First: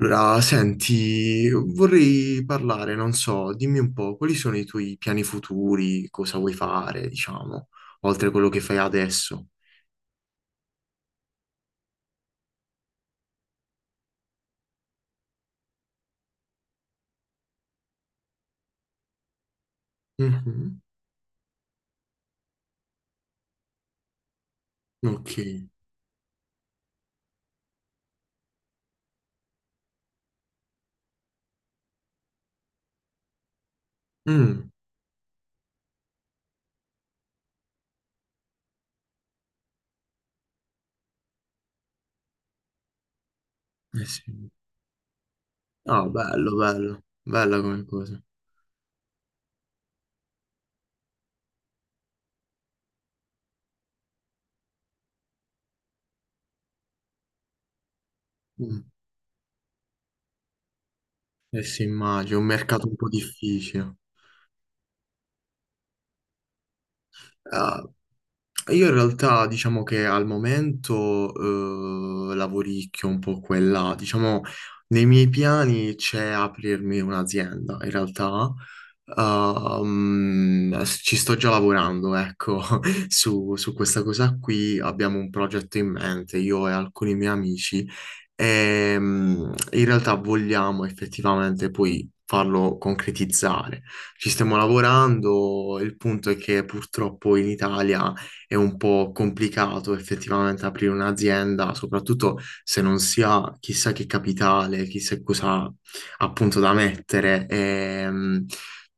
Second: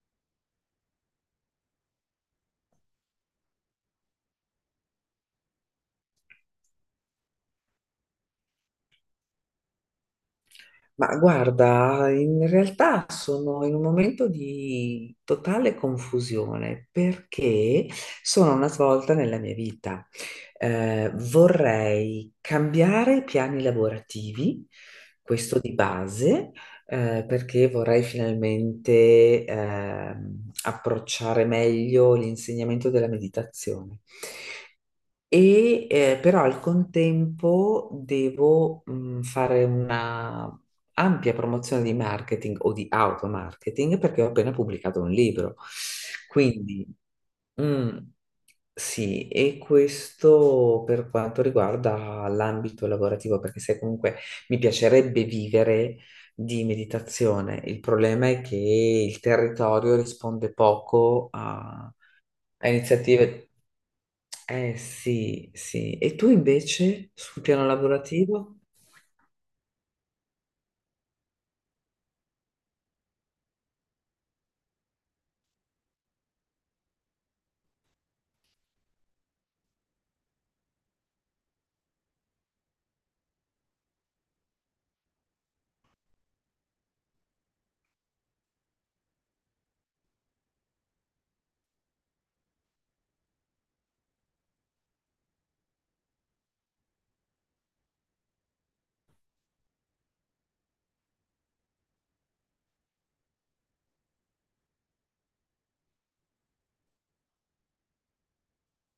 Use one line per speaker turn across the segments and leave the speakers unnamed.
Allora, senti, vorrei parlare, non so, dimmi un po', quali sono i tuoi piani futuri, cosa vuoi fare, diciamo, oltre a quello che fai adesso?
Ma guarda, in realtà sono in un momento di totale confusione perché sono a una svolta nella mia vita.
Mhm.
Vorrei cambiare i piani lavorativi, questo
Ok.
di base, perché vorrei finalmente approcciare meglio l'insegnamento della meditazione.
Mm.
E però al contempo devo fare una ampia promozione di marketing o di automarketing
Eh
perché ho
sì.
appena pubblicato un libro.
Ah, bello,
Quindi,
bello, bella come
mm,
cosa.
sì, e questo per quanto riguarda l'ambito lavorativo, perché se comunque mi piacerebbe vivere di meditazione, il problema è che
Mm.
il territorio risponde poco
Eh sì, immagino, un
a
mercato un po'
iniziative.
difficile.
Eh sì, sì. E tu invece sul piano
Ah,
lavorativo?
io in realtà diciamo che al momento lavoricchio un po' quella, diciamo nei miei piani c'è aprirmi un'azienda, in realtà ci sto già lavorando, ecco, su questa cosa qui abbiamo un progetto in mente, io e alcuni miei amici, e in realtà vogliamo effettivamente poi farlo concretizzare. Ci stiamo lavorando, il punto è che purtroppo in Italia è un po' complicato effettivamente aprire un'azienda, soprattutto se non si ha chissà che capitale, chissà cosa appunto da mettere.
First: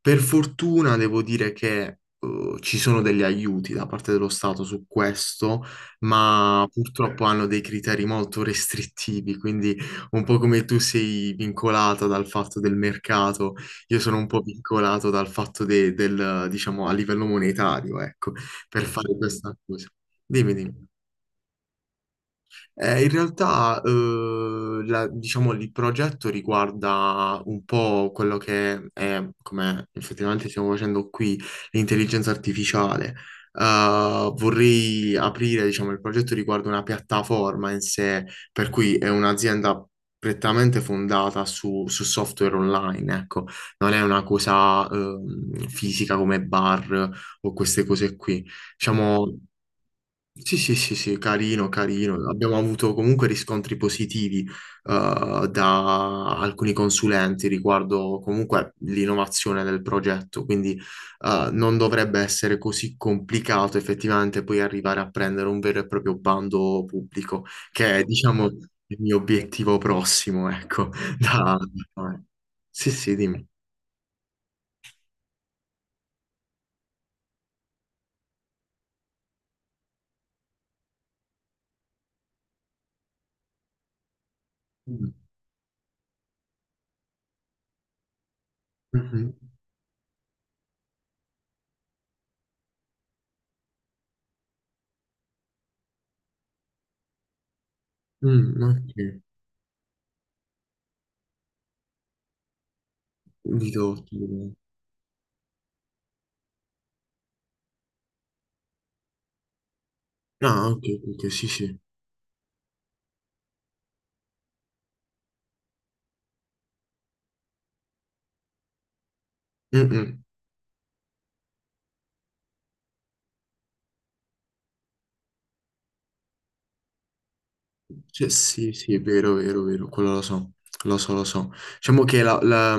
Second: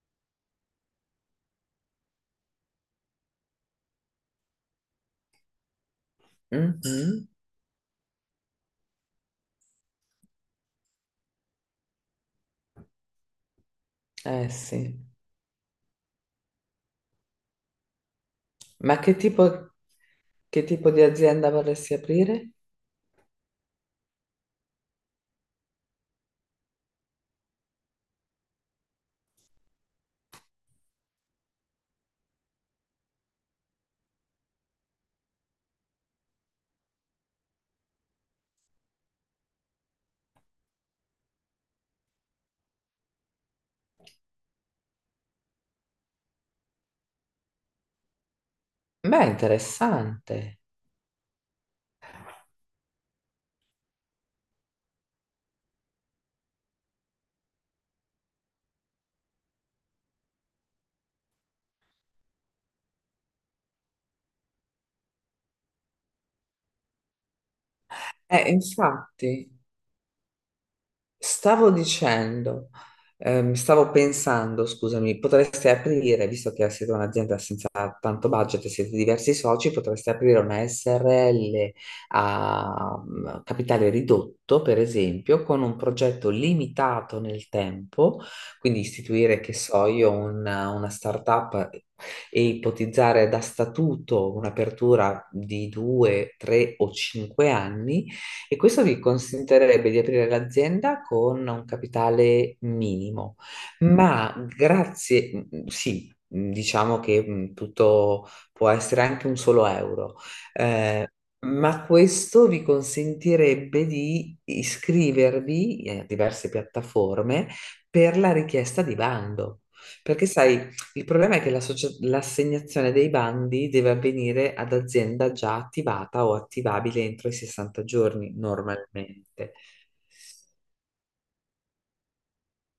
Per fortuna devo dire che ci sono degli aiuti da parte dello Stato su questo, ma purtroppo
Mhm.
hanno dei criteri molto restrittivi, quindi un po' come tu sei vincolata dal fatto del mercato, io sono un po'
Eh sì.
vincolato dal fatto del, diciamo, a livello monetario, ecco per
Ma
fare questa cosa. Dimmi,
che
dimmi.
tipo di azienda vorresti aprire?
In realtà, diciamo, il progetto riguarda un po' quello che è, come effettivamente stiamo facendo qui, l'intelligenza artificiale. Vorrei aprire, diciamo, il progetto riguarda una piattaforma in sé, per cui è un'azienda prettamente fondata su software online, ecco, non è una cosa, fisica come bar o queste cose qui. Diciamo,
Beh,
sì,
interessante.
sì, sì, sì, carino, carino. Abbiamo avuto comunque riscontri positivi da alcuni consulenti riguardo comunque l'innovazione del progetto, quindi non dovrebbe essere così complicato effettivamente poi arrivare a prendere un vero e proprio bando pubblico, che è, diciamo, il mio
Infatti.
obiettivo prossimo, ecco. da-
Stavo
da-
dicendo,
Sì, sì, dimmi.
Stavo pensando, scusami, potreste aprire, visto che siete un'azienda senza tanto budget, e siete diversi soci, potreste aprire una SRL a capitale ridotto, per
Mm,
esempio, con un progetto limitato nel tempo, quindi
mhm.
istituire, che so io, una startup e ipotizzare da statuto un'apertura di due, tre o cinque anni, e
Mm,
questo vi
ok.
consentirebbe di aprire l'azienda con un capitale minimo,
Di dotto.
ma grazie, sì, diciamo che tutto può essere anche un solo euro.
Ah, ok,
eh,
ok, sì, sì.
ma questo vi consentirebbe di iscrivervi a diverse piattaforme per la richiesta di bando.
Mm, mm.
Perché sai, il problema è che l'assegnazione dei bandi deve avvenire ad azienda già attivata o attivabile entro i 60
Cioè,
giorni
sì, sì, è vero,
normalmente.
vero, vero, quello lo so, lo so, lo so. Diciamo che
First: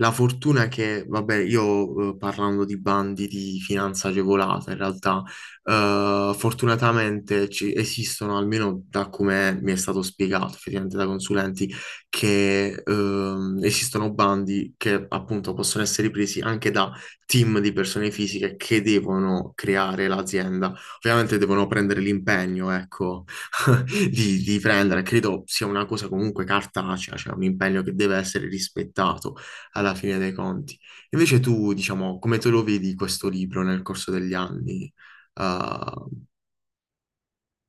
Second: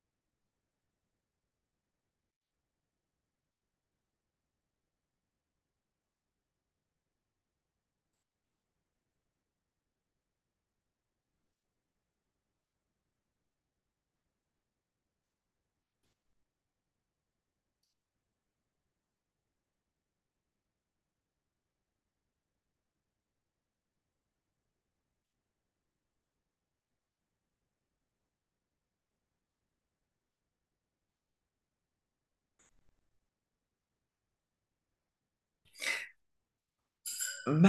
la fortuna è che, vabbè, io parlando di bandi di finanza agevolata, in realtà, fortunatamente esistono, almeno da come mi è stato spiegato, effettivamente da consulenti, che esistono bandi che appunto possono essere presi anche da team di persone fisiche che devono creare l'azienda. Ovviamente devono prendere l'impegno, ecco di prendere. Credo sia una cosa comunque cartacea, cioè un impegno che deve essere rispettato alla fine dei conti. Invece tu, diciamo, come te lo vedi questo libro nel corso degli anni? Uh,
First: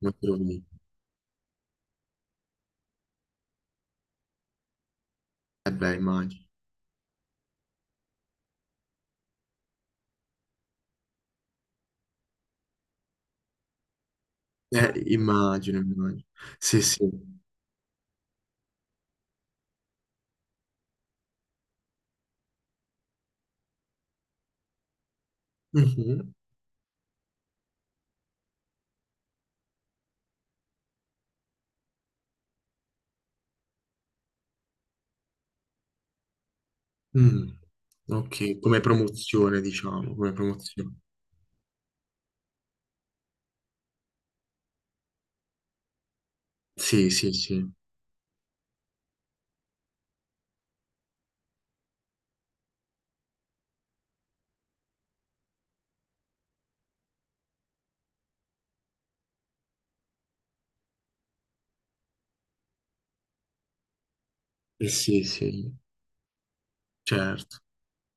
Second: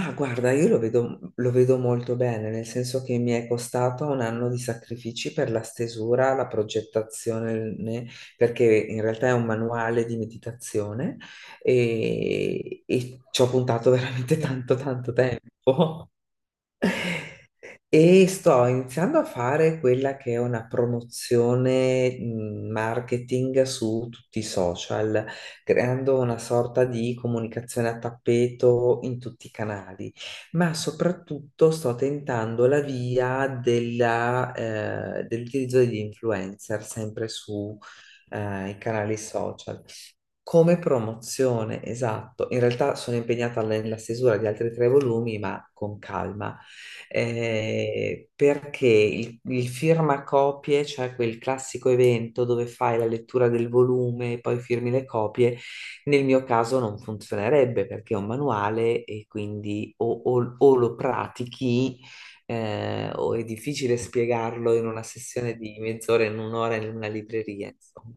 come te lo
guarda,
vedi?
io lo vedo molto bene, nel senso che mi è costato un anno di sacrifici per la
Eh beh,
stesura,
immagino.
la progettazione, perché in realtà è un manuale di meditazione e ci ho puntato veramente tanto, tanto
Immagino,
tempo.
immagino. Sì, sì.
E sto iniziando a fare quella che è una promozione marketing su tutti i social, creando
Mhm.
una sorta di comunicazione a tappeto in tutti i canali, ma soprattutto sto tentando la via dell'utilizzo degli influencer sempre
Mm.
su,
Ok,
i
come
canali
promozione,
social.
diciamo, come
Come
promozione.
promozione, esatto. In realtà sono impegnata nella stesura di altri tre volumi, ma con calma.
Sì, sì, sì.
Perché il firmacopie, cioè quel classico evento dove fai la lettura del volume e poi firmi le copie, nel mio caso non funzionerebbe perché è un manuale, e quindi o lo pratichi o è difficile spiegarlo in una
Sì,
sessione
sì,
di mezz'ora, in un'ora in una
certo.
libreria, insomma.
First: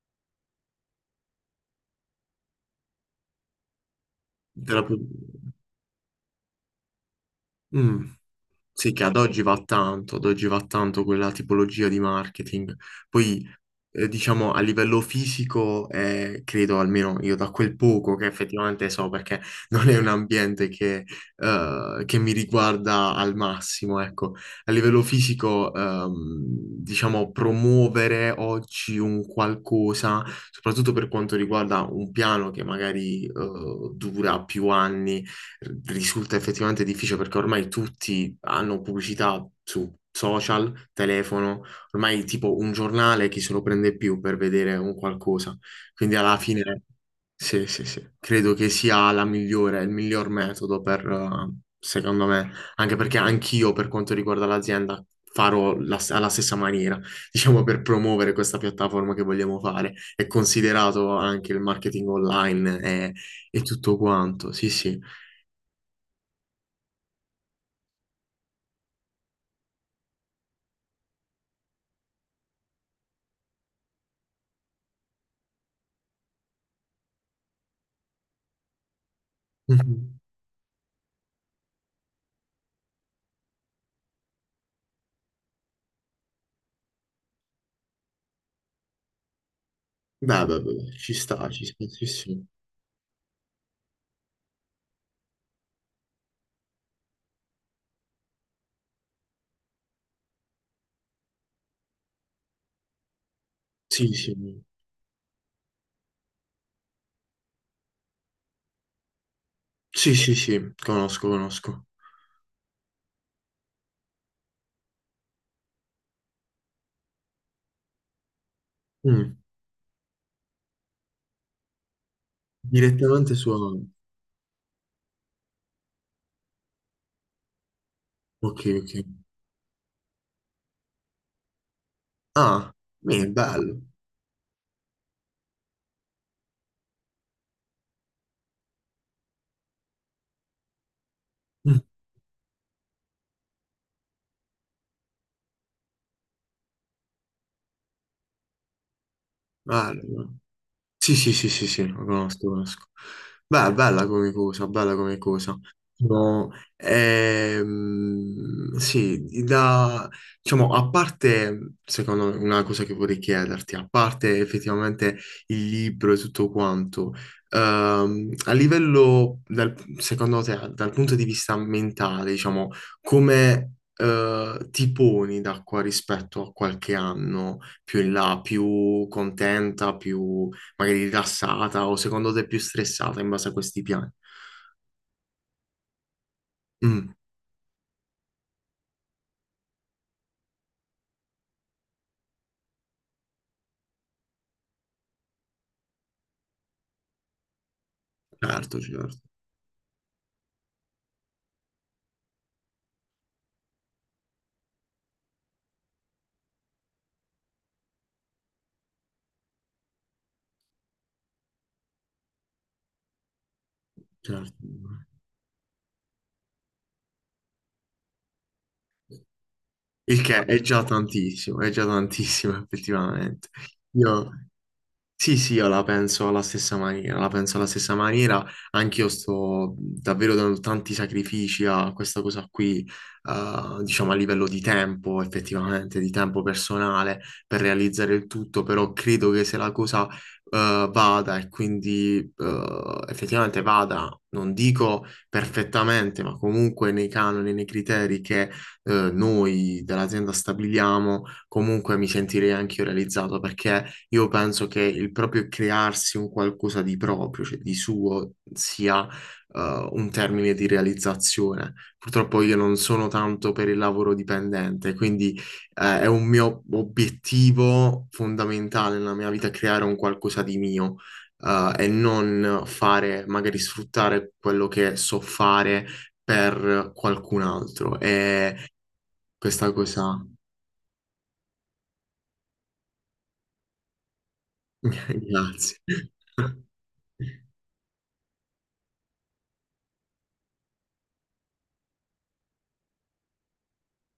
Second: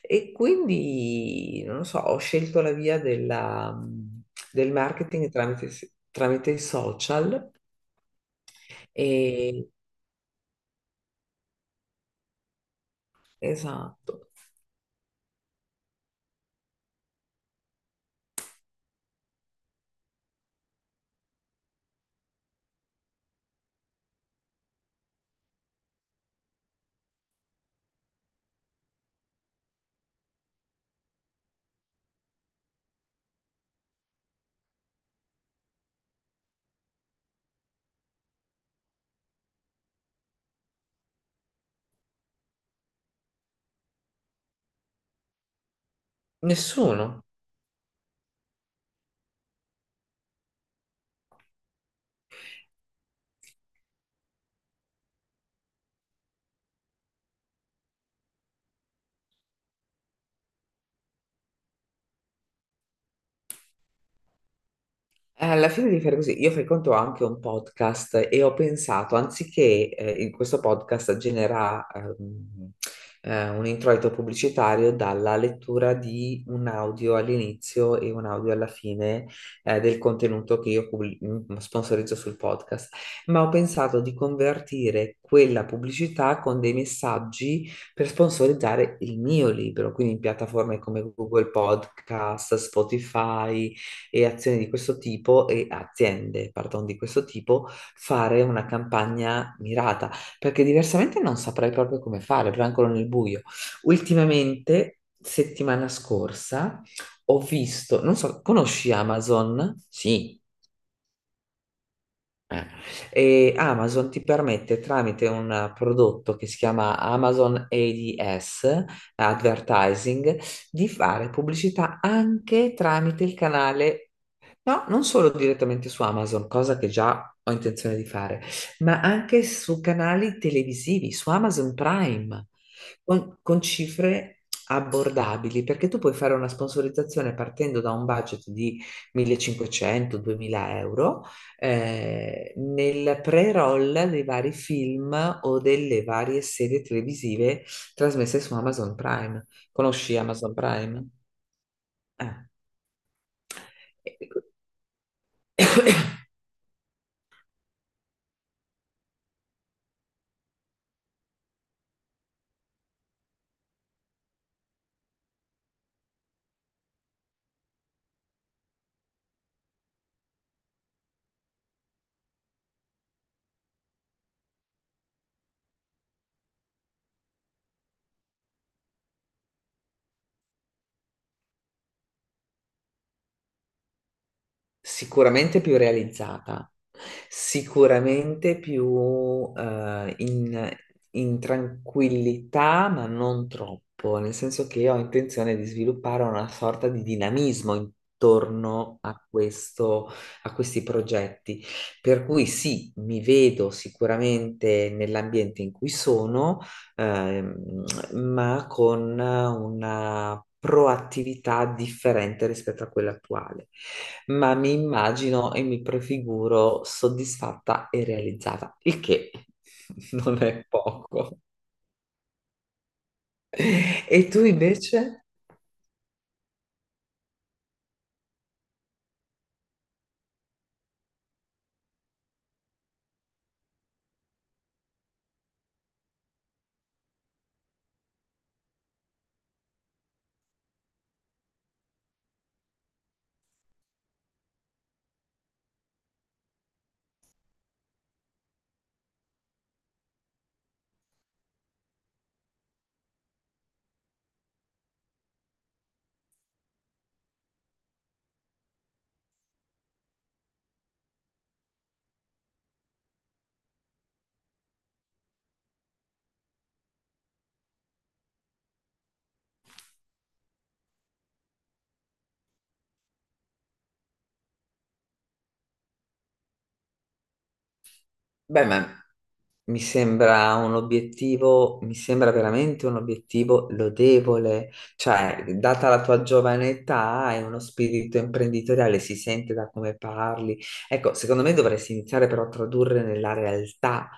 E quindi, non lo so, ho scelto la via del
Te la pu-
marketing tramite, i social
Mm. Sì, che ad oggi va
e
tanto, ad oggi va tanto quella tipologia di marketing. Poi
esatto,
diciamo, a livello fisico, credo almeno io da quel poco che effettivamente so, perché non è un ambiente che mi riguarda al massimo, ecco. A livello fisico, diciamo, promuovere oggi un qualcosa, soprattutto per quanto riguarda un piano che magari, dura più anni, risulta effettivamente difficile perché ormai tutti hanno pubblicità su social, telefono. Ormai tipo un giornale chi se lo prende più per vedere un qualcosa. Quindi alla fine,
nessuno.
sì, sì, sì, credo che sia la migliore, il miglior metodo per, secondo me, anche perché anch'io per quanto riguarda l'azienda alla stessa maniera, diciamo per promuovere questa piattaforma che vogliamo fare. È considerato anche il marketing online e tutto quanto, sì, sì.
Alla fine di fare così, io frequento anche un podcast e ho pensato, anziché in questo podcast generare un introito pubblicitario dalla lettura di un audio all'inizio e un audio alla fine, del
Mhm.
contenuto che io sponsorizzo sul podcast, ma ho pensato di convertire quella pubblicità con dei messaggi per sponsorizzare il mio libro, quindi in
Beh, beh,
piattaforme
beh,
come Google
ci sta, sì, sì.
Podcast, Spotify e azioni di questo tipo e aziende, pardon, di questo tipo, fare una campagna mirata, perché diversamente non saprei proprio come fare, proprio ancora nel buio.
Sì, sì,
Ultimamente, settimana scorsa, ho visto, non so, conosci Amazon?
sì, sì,
Sì.
sì, conosco, conosco.
Eh, E Amazon ti permette, tramite un prodotto che si chiama Amazon ADS,
Mm.
Advertising, di fare pubblicità anche tramite
Direttamente
il
su...
canale. No, non solo direttamente su Amazon, cosa che già ho intenzione di fare,
Ok, ok.
ma anche su canali televisivi, su Amazon Prime,
Ah, beh,
con,
bello.
cifre abbordabili, perché tu puoi fare una sponsorizzazione partendo da un budget di 1.500-2.000 euro
Mm,
nel pre-roll dei vari film o delle varie serie televisive trasmesse su Amazon Prime. Conosci
bello.
Amazon Prime?
Sì, sì, sì, sì, sì, lo conosco, lo conosco. Beh, bella
Eh.
come cosa, bella come cosa. No, sì, da, diciamo, a parte, secondo me, una cosa che vorrei chiederti, a parte effettivamente il libro e tutto quanto, a livello, secondo te, dal punto di vista mentale, diciamo, come, ti poni da qua rispetto a qualche anno più in là, più contenta, più magari rilassata o secondo te più stressata in base a questi piani.
Sicuramente più realizzata,
Mm,
sicuramente più in tranquillità, ma non troppo, nel senso che io ho intenzione di sviluppare una sorta di dinamismo
certo,
intorno
certo,
a questo, a questi progetti. Per cui sì, mi vedo sicuramente nell'ambiente in cui sono, ehm, ma con una proattività differente rispetto a quella attuale. Ma
certo.
mi immagino e mi prefiguro soddisfatta e realizzata, il che
Il
non
che
è poco.
è già tantissimo effettivamente.
E
Io
tu invece?
sì, sì, io la penso alla stessa maniera, la penso alla stessa maniera, anch'io sto davvero dando tanti sacrifici a questa cosa qui, diciamo a livello di tempo, effettivamente, di tempo personale per realizzare il tutto, però credo che se la cosa, vada e quindi, effettivamente vada, non dico perfettamente, ma comunque nei canoni, nei criteri che, noi dell'azienda stabiliamo, comunque mi sentirei anch'io realizzato perché io penso che il proprio crearsi un qualcosa di proprio, cioè di suo, sia un termine di realizzazione. Purtroppo io non sono tanto per il lavoro dipendente, quindi è un mio obiettivo fondamentale nella mia vita creare un qualcosa di mio. Eh, e non fare, magari sfruttare quello che so fare per qualcun altro. E
Beh,
questa
mi
cosa,
sembra un obiettivo, mi sembra veramente un obiettivo lodevole, cioè,
grazie.
data la tua giovane età e uno spirito imprenditoriale, si sente da come parli. Ecco, secondo me dovresti iniziare però a tradurre nella realtà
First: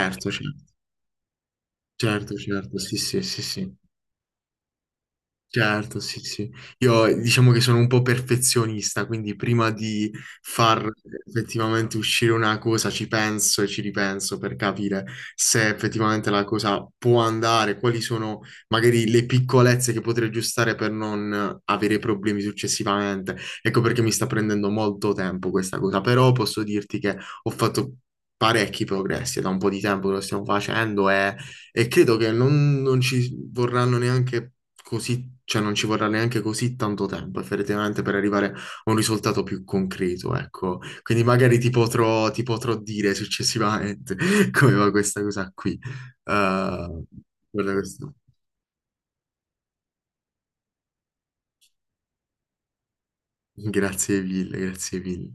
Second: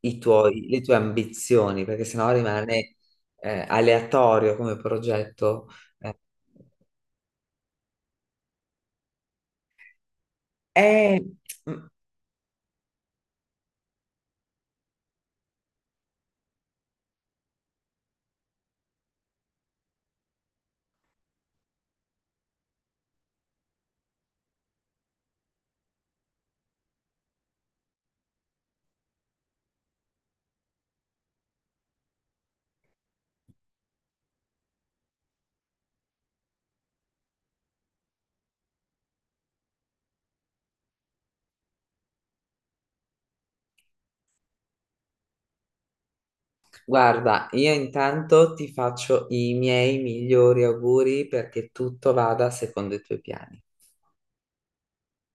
certo.
le tue ambizioni, perché sennò
Certo, certo,
rimane
sì, sì, sì, sì.
aleatorio come progetto.
Certo,
Eh,
sì, sì. Io diciamo che sono un po' perfezionista, quindi prima di far
eh, mm,
effettivamente uscire una cosa ci penso e ci ripenso per capire se effettivamente la cosa può andare, quali sono magari le piccolezze che potrei aggiustare per non avere problemi successivamente. Ecco perché mi sta prendendo molto tempo questa cosa, però posso dirti che ho fatto parecchi progressi, è da un po' di tempo che lo stiamo facendo e... E credo che non ci vorranno neanche così cioè non ci vorrà neanche così tanto tempo effettivamente per arrivare a un risultato più concreto, ecco. Quindi magari ti potrò dire successivamente come va questa cosa qui. Eh,
Guarda,
guarda
io
questo.
intanto ti faccio i miei migliori auguri perché tutto vada secondo i tuoi piani.
Grazie mille, grazie mille.